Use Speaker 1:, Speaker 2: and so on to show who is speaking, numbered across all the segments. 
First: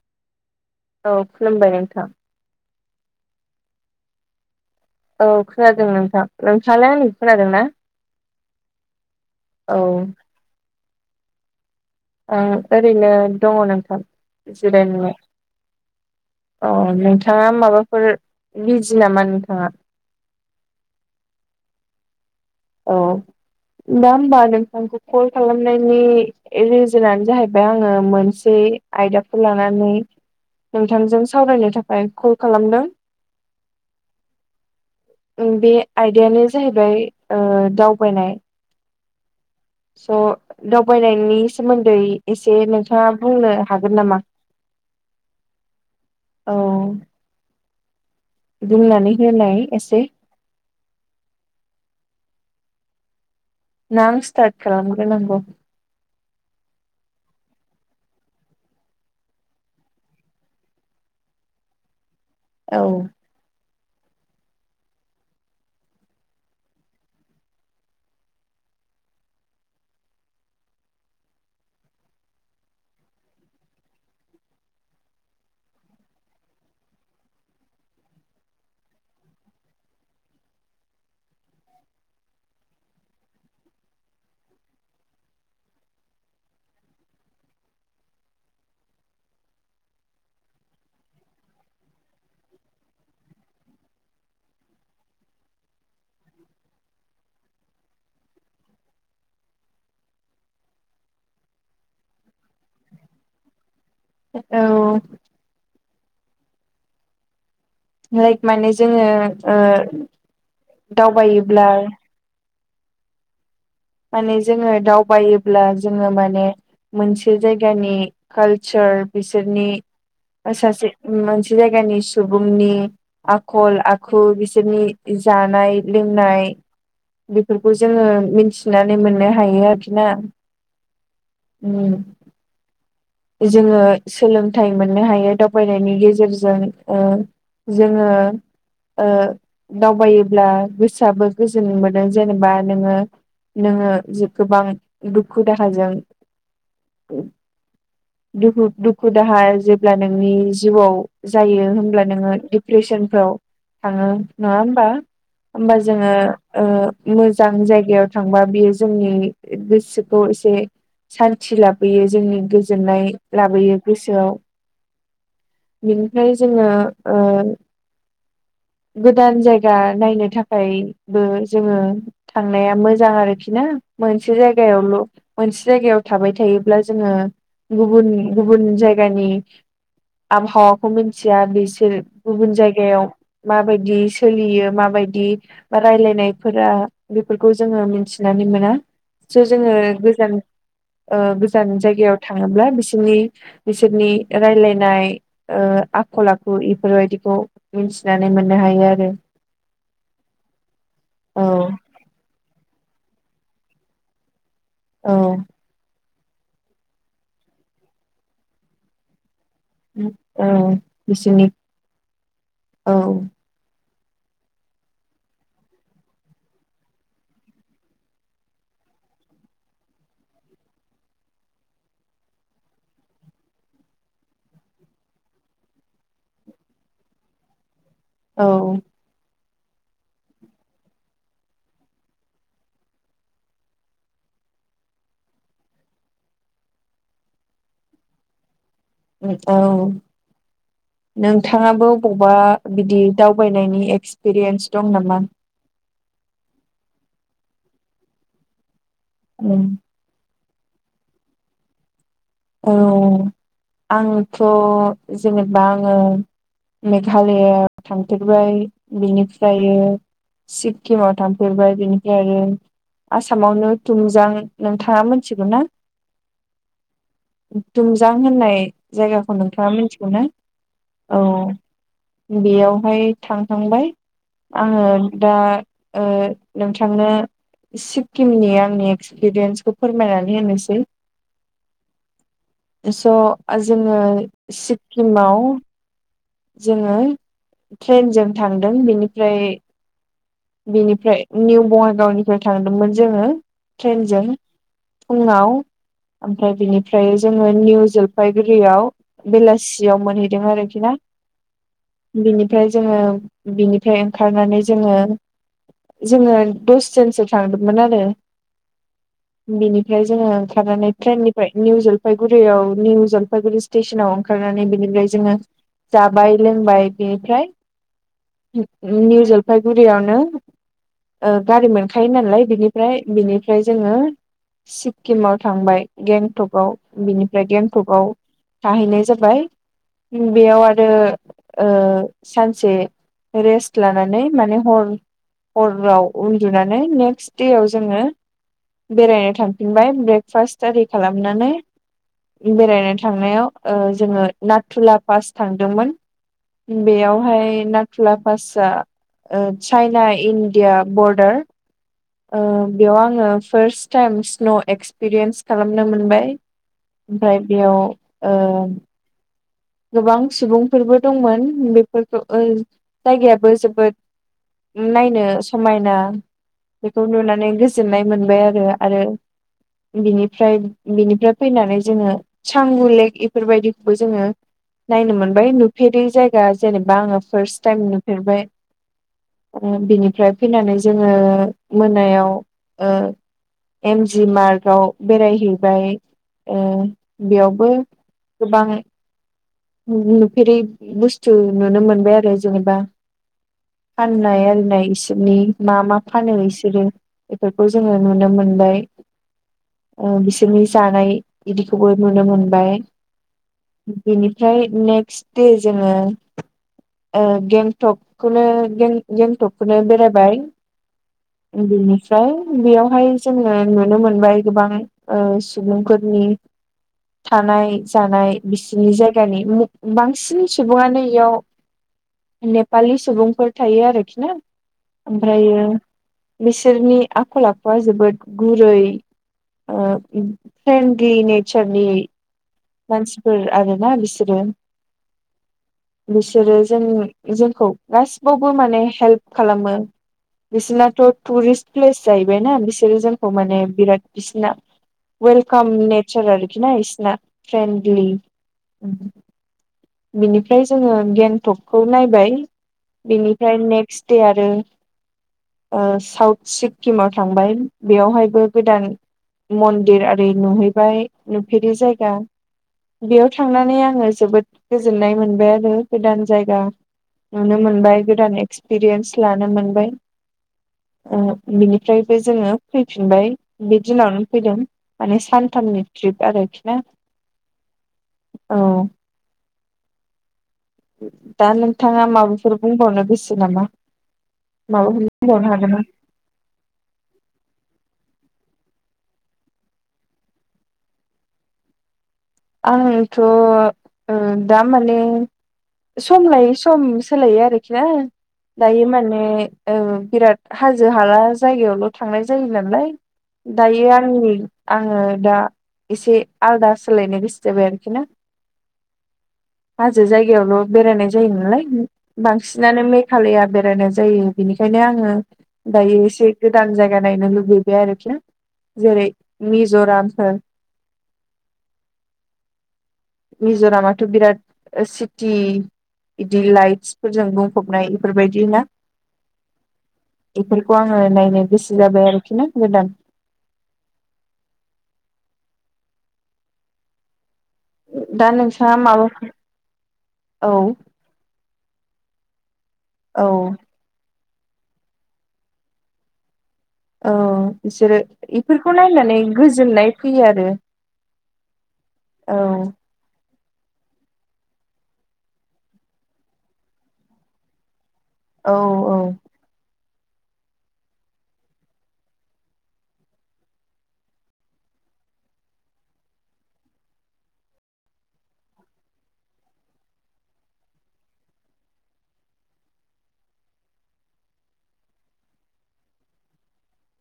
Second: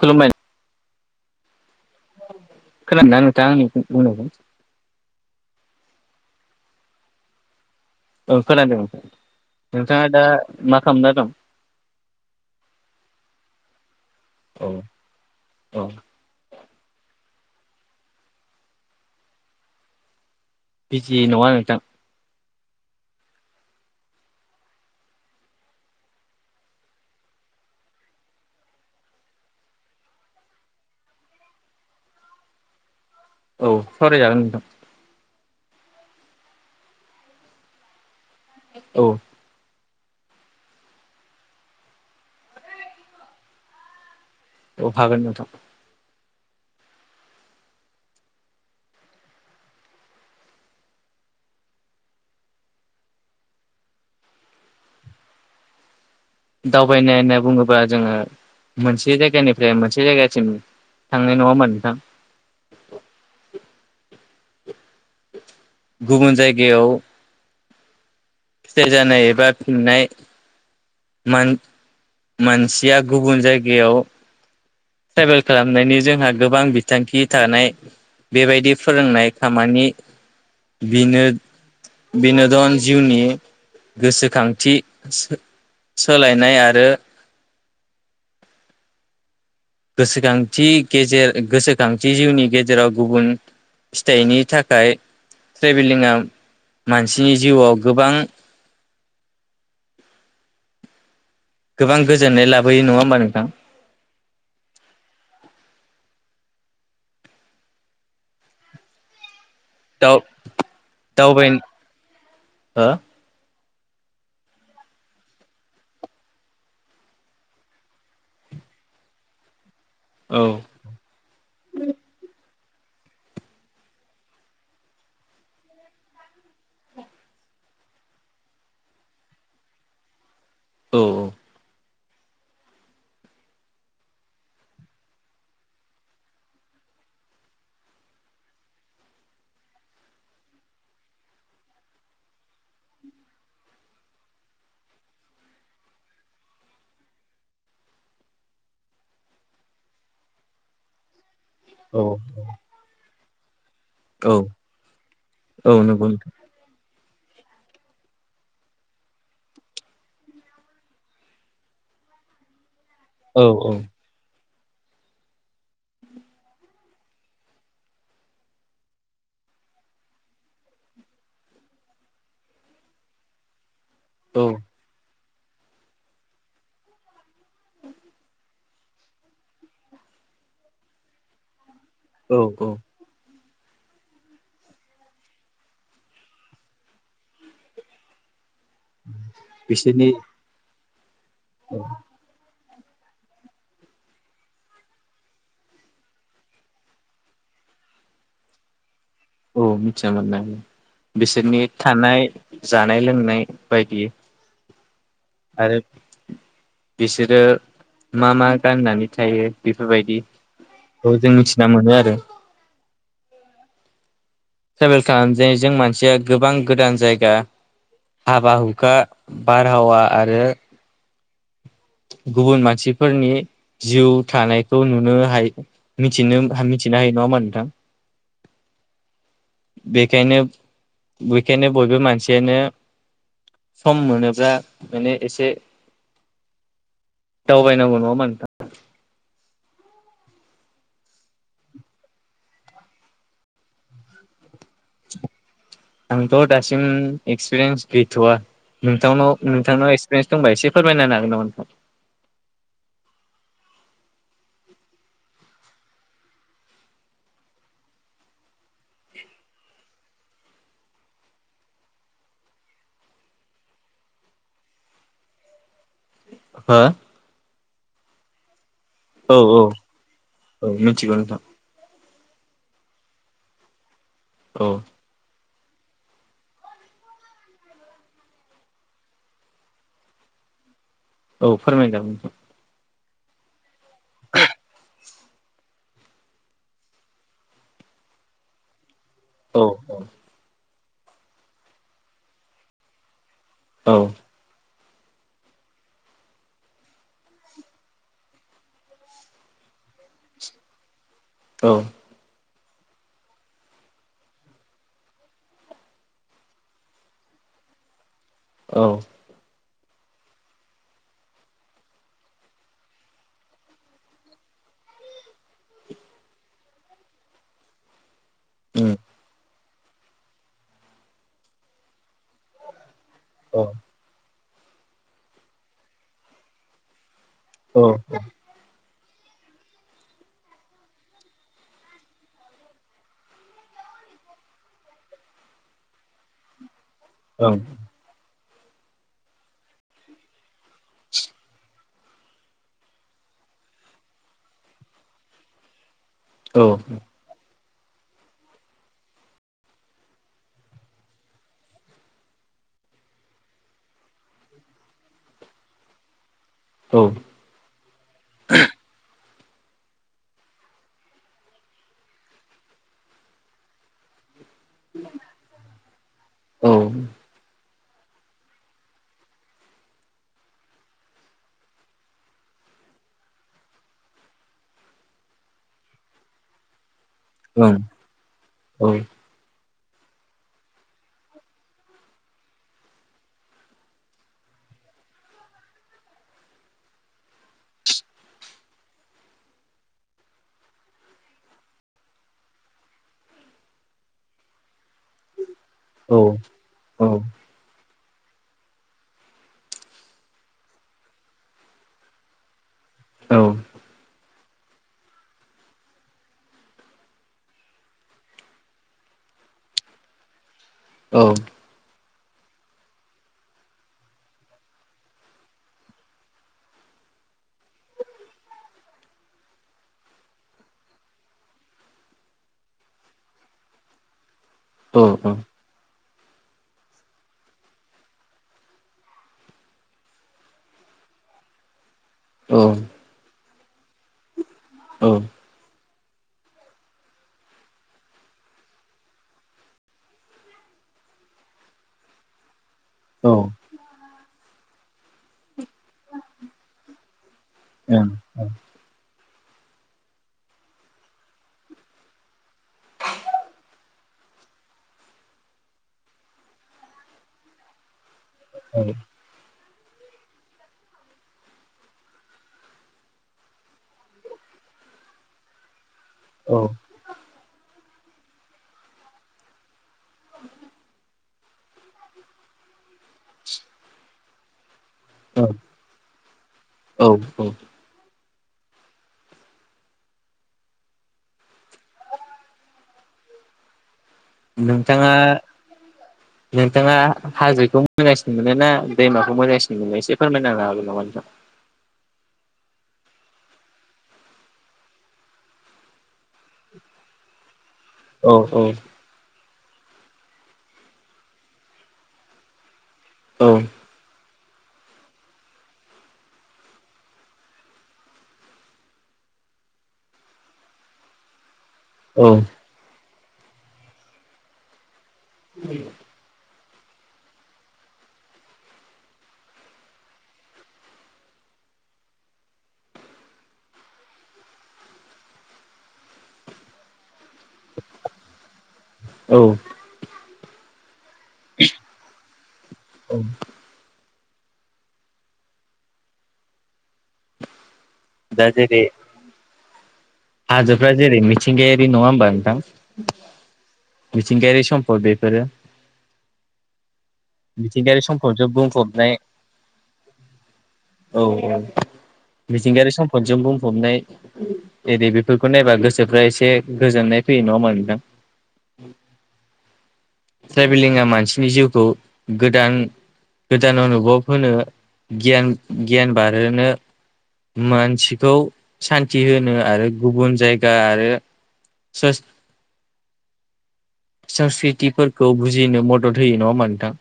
Speaker 1: खलुमाय
Speaker 2: औ खुलुमबाय नोंथां
Speaker 1: खोनादों ना नोंथां आंनि बुंनायखौ
Speaker 2: औ खोनादों नोंथां नोंथाङलाय आंनिखौ खोनादों ना
Speaker 1: ओं खोनादों
Speaker 2: औ
Speaker 1: नोंथाङा दा मा खालामना दं
Speaker 2: आं ओरैनो दङ नोंथां
Speaker 1: औ
Speaker 2: जिरायनानै
Speaker 1: औ
Speaker 2: औ नोंथाङा माबाफोर बिजि नामा नोंथाङा
Speaker 1: बिजि नङा नोंथां
Speaker 2: औ दा होमबा नोंथांखौ कल खालामनायनि रिजोनानो जाहैबाय आङो मोनसे आयदाखौ लानानै नोंथांजों सावरायनो थाखाय कल खालामदों
Speaker 1: औ सावरायजागोन नोंथां
Speaker 2: बे आयदायानो जाहैबाय ओ दावबायनाय
Speaker 1: औ
Speaker 2: स' दावबायनायनि सोमोन्दै एसे नोंथाङा बुंनो हागोन नामा
Speaker 1: अऔ हागोन नोंथां
Speaker 2: औ बुंनानै होनाय एसे नां स्टार्ट खालामग्रोनांगौ
Speaker 1: दावबायनाय होनना बुङोबा जोङो मोनसे जायगानिफ्राय मोनसे जायगासिम थांनाय नङा होमबा नोंथां
Speaker 2: औ
Speaker 1: गुबुन जायगायाव फिथाइ जानाय एबा फिननाय मानसिया गुबुन जायगायाव ट्रेभेल खालामनायनि जोंहा गोबां बिथांखि थानाय बेबायदि फोरोंनाय खामानि बिनो बिन'दन जिउनि गोसोखांथि सोलायनाय आरो गोसोखांथि गेजेर गोसोखांथि जिउनि गेजेराव गुबुन फिथाइनि थाखाय ट्रेभेलिंआ मानसिनि जिउआव गोबां गोबां गोजोननाय लाबोयो नङा होमबा नोंथां
Speaker 2: औ लाइक माने जोङो ओ
Speaker 1: दाउ दावबायनो
Speaker 2: दावबायोब्ला
Speaker 1: हो
Speaker 2: माने जोङो दावबायोब्ला जोङो माने मोनसे जायगानि कालचार बिसोरनि
Speaker 1: औ
Speaker 2: सासे मोनसे जायगानि सुबुंनि आखल आखु बिसोरनि जानाय लोंनाय बेफोरखौ जोङो मिथिनानै मोननो हायो आरोखि ना
Speaker 1: औ औ
Speaker 2: उम जोङो सोलोंथाइ मोननो हायो दावबायनायनि गेजेरजों जोङो ओ दावबायोब्ला गोसोआबो गोजोन मोनदों जेनेबा नोङो। नोङो गोबां दुखु दाहाजों दुुखु दुखु दाहा जेब्ला नोंनि जिउआव जायो।
Speaker 1: औ
Speaker 2: होनब्ला नोङो डिप्रेसनफ्राव थाङो
Speaker 1: औ
Speaker 2: नङा होमबा होमबा
Speaker 1: औ नंगौ
Speaker 2: जोङो
Speaker 1: नोंथां
Speaker 2: मोजां जायगायाव थांबा बियो जोंनि गोसोखौ एसे सान्थि लाबोयो जोंनि गोजोननाय
Speaker 1: औ औ
Speaker 2: लाबोयो गोसो ओ बिनिफ्राय जोङो गोदान जायगा नायनो थाखायबो जोङो थांनाया मोजां। मोजां आरोखि ना मोनसे
Speaker 1: औ
Speaker 2: जायगायावल' मोनसे जायगायाव थाबाय थायोब्ला जोङो गुबुन गुबुन जायगानि आबहावाखौ मिथिया
Speaker 1: औ
Speaker 2: गुबुन
Speaker 1: औ
Speaker 2: जायगायाव माबादि सोलियो माबादि रायलायनायफोरा बेफोरखौ जोङो मिथिनानै मोना जो
Speaker 1: बिसोरनि
Speaker 2: गोजान जायगायाव थाङोब्ला बिसोरनि बिसोरनि रायलायनाय आखल आखु बेफोरबादिखौ मिथिनानै मोननो हायो आरो।
Speaker 1: औ मिथिय मोननाय बिसोरनि
Speaker 2: औ
Speaker 1: थानाय जानाय लोंनाय बायदि।
Speaker 2: औ।
Speaker 1: आरो बिसोरो मा मा गाननानै थायो।
Speaker 2: औ
Speaker 1: बेफोरबादिखौ जों
Speaker 2: बिसोरनि
Speaker 1: मिथिना मोनो आरो।
Speaker 2: औ।
Speaker 1: ट्रेभेल खालामजों मानसिया गोबां गोदान जायगा हाबा हुखा बारहावा आरो गुबुन मानसिफोरनि जिउ थानायखौ नुनो हायो। मिथिनो मिथिनो हायो नङा होनबा नोंथां
Speaker 2: औ
Speaker 1: बेखायनो बेखायनो बयबो मानसियानो सम मोनोब्ला माने ए दावबायनांगौ नङा
Speaker 2: औ नोंथाङाबो बबेबा बिदि दावबायनायनि एक्सपिरियेन्स दंमोन
Speaker 1: आंथ' दासिम एक्सपिरियेन्स गैथ'वा नोंथां
Speaker 2: उम
Speaker 1: नोंथांनाव दंबा एसे फोरमायनो हागोन नामा?
Speaker 2: औ आंथ' जेनेबा आङो मेघालआव थांथेरबाय बेनिफ्राय। सिक्किमाव थांफेरबाय बिनिफ्राय आरो आसामावनो थुमजां नोंथाङा मिथिगोन
Speaker 1: हा
Speaker 2: दुमजां होननाय जायगाखौ
Speaker 1: औ औ
Speaker 2: नोंथाङा मिथिगौ ना
Speaker 1: औ मिथिगौ नोंथां
Speaker 2: औ बेयावहाय थांखांबाय
Speaker 1: औ
Speaker 2: आङो दा ओ नोंथांनो सिक्किमनि आंनि एक्सपिरियेन्सखौ फोरमायनानै होनोसै।
Speaker 1: औ फोरमायदों नोंथां
Speaker 2: स' जोङो सिक्किमा जोङो ट्रेनजों थांदों बेनिफ्राय
Speaker 1: नोंथां औ
Speaker 2: बेनिफ्राय निउ बङाइगावनिफ्राय थांदोंमोन जोङो
Speaker 1: औ
Speaker 2: ट्रेनजों। फुङाव ओमफ्राय बिनिफ्राय जोङो निउ जलफागुरियाव बेलासियाव मोनहैदों आरोखि आरो
Speaker 1: औ
Speaker 2: बिनिफ्राय जोङो बिनिफ्राय ओंखारनानै जोङो जोङो दसजोनसो थांदोंमोन आरो।
Speaker 1: औ
Speaker 2: बिनिफ्राय जोङो ओंखारनानै ट्रेननिफ्राय निउ जलफायगुरियाव निउ जलफायगुरि स्टेसनाव ओंखारनानै बेनिफ्राय जोङो जाबाय लोंबाय बेनिफ्राय
Speaker 1: उम
Speaker 2: [unintelligible] उफायगुरियावनो गारि मोनखायो नालाय बिनिफ्राय
Speaker 1: औ ओं औ
Speaker 2: बिनिफ्राय जोङो सिक्किमाव थांबाय गेंटकआव बिनिफ्राय गेंटकआव थाहैनाय जाबाय बेयाव आरो ओ आरो सानसे रेस् लानानै माने हर हराव उन्दुनानै नेक्स्ट देवाव जोङो बेरायनो थांफिनबाय ब्रेकफास्ट आरि खालामनानै बेरायनो थांनायाव ओ जोङो नाथुला पास थांदोंमोन बेयाव ओमाय नाथुला पासआ ओ चाइना इण्डिया बरडार। ओ बेयाव आङो फार्स् टाइम स्न' एक्सपिरियेन्स खालामनो मोनबाय। ओमफ्राय बेयाव ओ गोबां सुबुंफोरबो दंमोन बेफोरखौ जायगायाबो जोबोद नायनो समायना बेखौ नुनानै गोजोननाय मोनबाय आरो आरो बिनिफ्राय बिनिफ्राय फैनानै जोङो सांगु लेक बेफोरबायदिखौबो जोङो नायनो मोनबाय नुफेरै जायगा जेनेबा आङो फार्स्ट टाइम नुफेरबाय। ओ बिनिफ्राय फैनानै जोङो मोनायाव ओ एमजि मार्कव बेरायहैबाय ओ बेयावबो गोबां नुफेरै बुस्थु नुनो मोनबाय आरो जेनेबा फाननाय आरिनाय बिसोरनि मा मा
Speaker 1: औ ओं
Speaker 2: फानो बिसोरो।
Speaker 1: औ
Speaker 2: बेफोरखौ जोङो नुनो मोनबाय। बिसोरनि जानाय बिदिखौबो नुनो मोनबाय बेनिफ्राय ओमफ्राय नेक्स्ट दे जोङो गेंटकखौनो गेंटकखौनो बेरायबाय।
Speaker 1: औ
Speaker 2: बिनिफ्राय बेयावहाय जोङो नुनो मोनबाय गोबां सुबुंफोरनि थानाय जानाय बिसिनि जायगायाव जानि बांसिन सुबुङानो इयाव नेपालि सुबुंफोर थायो आरोखि ना ओमफ्रायो बिसोरनि आखल आखुा जोबोद गुरै फ्रेन्डलि नेचारनि
Speaker 1: औ
Speaker 2: मानसिफोर आरोना बिसोरो। बिसोरो जों जोंखौ गासिबावबो माने हेल्प खालामो। बिसोरनाथ' टुरिस्ट प्लेस जाहैबायना बिसि बिसोरो जोंखौ माने बिराद बिसिोरना वेलकाम नेचार आरोखि ना बिसोरना। फ्रेन्डलि बिनिफ्राय जोङो गेन्टकखौ नायबाय। बेनिफ्राय नेक्स्ट से आरो साउथ सिक्किमाव थांबाय बेयावहाय गोदान मन्दिर आररि नुहैबाय नुफेरि जायगा बेयाव थांनानै आङो जोबोद गोजोननाय मोनबाय आरो गोदान
Speaker 1: औ
Speaker 2: जायगा। नुनो मोनबाय गोदान एक्सपिरियेन्स लानो मोनबाय।
Speaker 1: [inaudible]
Speaker 2: बिनिफ्रायबो जोङो फैफिनबाय बे दिनावनो फैदों। माने सानथामनि ट्रिप आरोखि ना।
Speaker 1: औ औ।
Speaker 2: औ। दा नोंथाङा माबाफोर बुंबावनो गोसो नामा? माबाफोर
Speaker 1: नोंथाङा
Speaker 2: बुंबावनो हागोन ना?
Speaker 1: नोंथाङा हाजोखौ मोनोगासिनो मोनो ना दैमाखौ मोगासिनो मोनो एसे फोरमायनांनो हागोन नामा नोंथां?
Speaker 2: आंथ' दामाने सम लायै सम सोलायो आरोखि ना।
Speaker 1: औ
Speaker 2: दायो माने बिराद हाजो हाला जायगायावल' थांनाय जायो नालाय।
Speaker 1: औ
Speaker 2: दायो आंनि आङो दा एसे आलादा सोलायनो गोसो। बाय आरोखि ना हाजो जायगायावल' बेरायनाय जायो नालाय।
Speaker 1: औ
Speaker 2: बांसिनानो मेघालया बेरायनाय जायो बेनिखायनो आङो दायो एसे गोदान जायगा नायनो लुुबैबाय आरोखि जेरै मिज'रामफोर मिज'रामाथ' बिराद सिटि बिदि लाइटस फोरजों बुं फबनाय बेफोरबायदि ना
Speaker 1: औ
Speaker 2: बेफोरखौ आङो नायनो बेसि जाबाय आरोखि ना गोदान।
Speaker 1: औ।
Speaker 2: दा नोंसा माबाफोर
Speaker 1: हाजोफ्रा जेरै मिथिंगायारि नङा होमबा नोंथां?
Speaker 2: औ।
Speaker 1: मिथिंगायारि सम्पद बेफोरो।
Speaker 2: औ बिसोरो
Speaker 1: मिथिंगायारि सम्पदजों
Speaker 2: इफोरखौ
Speaker 1: बुंफबनाय
Speaker 2: नायनानै गोजोननाय फैयो आरो।
Speaker 1: औ औ
Speaker 2: औ
Speaker 1: मिथिंगायारि सम। खनजोंजों बुंफबनाय एरदि बेफोरखौ नायबा गोसोफ्रा एसे गोजोननाय फैयो नङामा नोंथां?
Speaker 2: औ औ।
Speaker 1: ट्रेभेलिंआ मानसिनि जिउखौ गोदान गोदान अनुभब होनो गियान गियान बारहोनो मानसिखौ सान्थि होनो आरो गुबुन जायगा आरो सा- सांस्कृत खिफोरखौ बुजिनो मदद होयो नङा होमबा नोंथां?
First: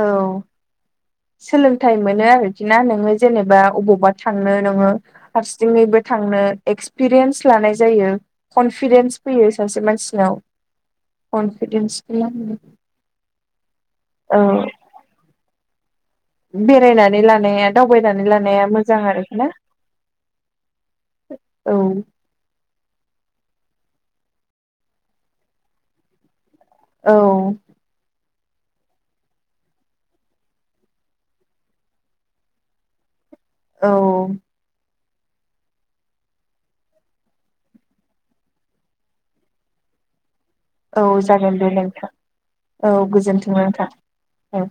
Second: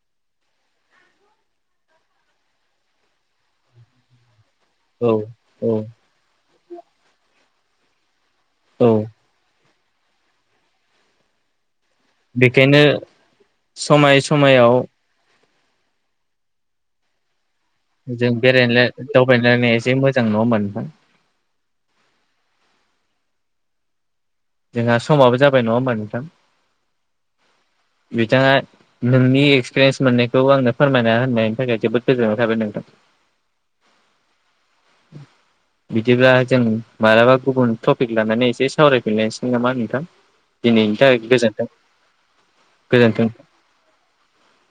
Speaker 2: औ सोलोंथाइ मोनो आरोखि ना नोङो जेनेबा अबावबा थांनो नोङो
Speaker 1: औ औ
Speaker 2: हारसिङैबो थांनो एक्सपिरियेन्स लानाय जायो।
Speaker 1: औ
Speaker 2: कनफिदेन्स फैयो सासे मानसिनाव कनफिदेन्स
Speaker 1: बेखायनो समाय
Speaker 2: औ
Speaker 1: समायाव
Speaker 2: बेरायनानै लानाया दावबायनानै
Speaker 1: जों
Speaker 2: लानाया
Speaker 1: बेराय
Speaker 2: मोजां आरोखि ना
Speaker 1: दावबायलायनाय एसे मोजां नङा होमबा नोंथां?
Speaker 2: औ।
Speaker 1: जोंहा समाबो जाबाय नङा होमबा नोंथां?
Speaker 2: औ।
Speaker 1: बिथाङा नोंनि एक्सपिरियेन्स मोननायखौ आंनो फोरमायना होननायनि थाखाय जोबोद गोजोननाय थाबाय नोंथां।
Speaker 2: औ।
Speaker 1: बिदिब्ला जों मालाबा गुबुन टपिक लानानै एसे सावरायफिनलायसैगोन नामा नोंथां? दिनैनि
Speaker 2: औ
Speaker 1: थाखाय
Speaker 2: जागोन
Speaker 1: गोजोनथों
Speaker 2: दे नोंथा औ गोजोन्थों नोंथा औ।